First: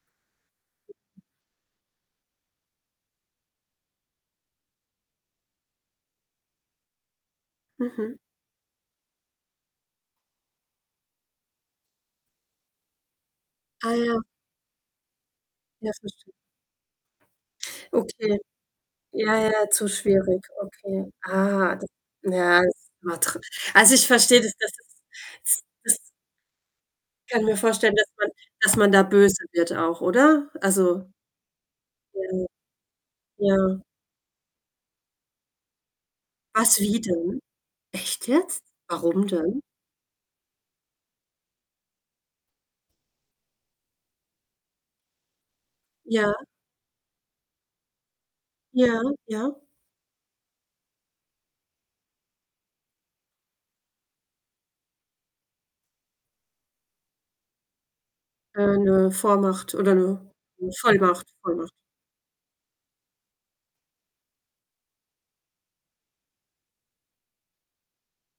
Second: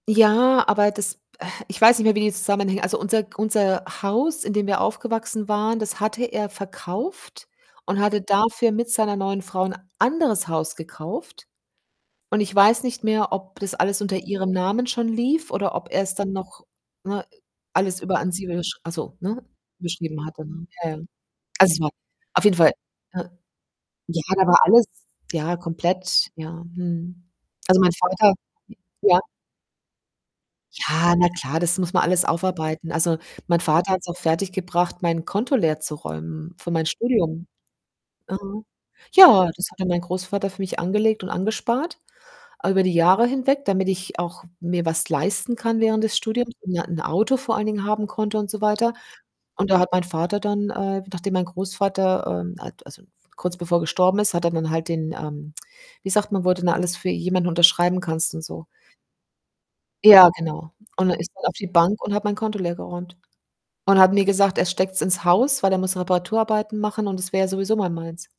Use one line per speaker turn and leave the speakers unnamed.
Ja, aber das äh, ich weiß nicht mehr, wie die zusammenhängen also, unser G unser Haus, in dem wir aufgewachsen waren, das hatte er verkauft und
Mhm.
hatte dafür mit seiner neuen Frau 'n anderes Haus gekauft und ich weiß nicht mehr, ob das
Ah
alles unter
ja.
ihrem Namen schon lief oder ob
Ja,
er's dann
verstehe.
noch ne, alles über an
Okay.
sie überschr ach so,
Ja,
ne,
ja, zu
überschrieben
schwierig.
hatte, ne? Ja, ja.
Okay.
Also,
Ah,
es
da
war auf jeden
ja,
Fall,
ist immer
ne?
drin. Also, ich
Ja,
verstehe,
da
dass
war
dass
alles
es
ja,
s das
komplett, ja. Mhm.
Kann mir
Also, mein
vorstellen, dass man
Vater hm,
dass man da
ja.
böse wird auch, oder? Also
Ja, na klar, das muss man alles
[unintelligible]
aufarbeiten. Also, mein
Ja.
Vater hat's auch fertiggebracht, mein Konto leerzuräumen für
Was
mein
wie denn?
Studium.
Echt jetzt?
Mhm.
Warum
Ja,
denn?
das hatte mein Großvater für mich angelegt und angespart über die Jahre hinweg, damit ich auch mir was leisten kann während des
Ja.
Studiums und ein Auto vor allen Dingen haben konnte und so weiter
Ja, ja.
und da hat mein Vater dann, äh, nachdem mein Großvater, ähm al also, kurz bevor er gestorben ist, hat er dann halt den, ähm wie sagt man, wo du denn alles für jemanden unterschreiben kannst und so?
Äh, 'ne Vormacht oder 'ne
Ja, genau.
'ne
Und dann
Vollmacht,
ist er auf die
Vollmacht.
Bank und hat mein Konto leergeräumt und hat mir gesagt, er steckt's ins Haus, weil er muss Reparaturarbeiten machen und das wäre ja sowieso mal meins.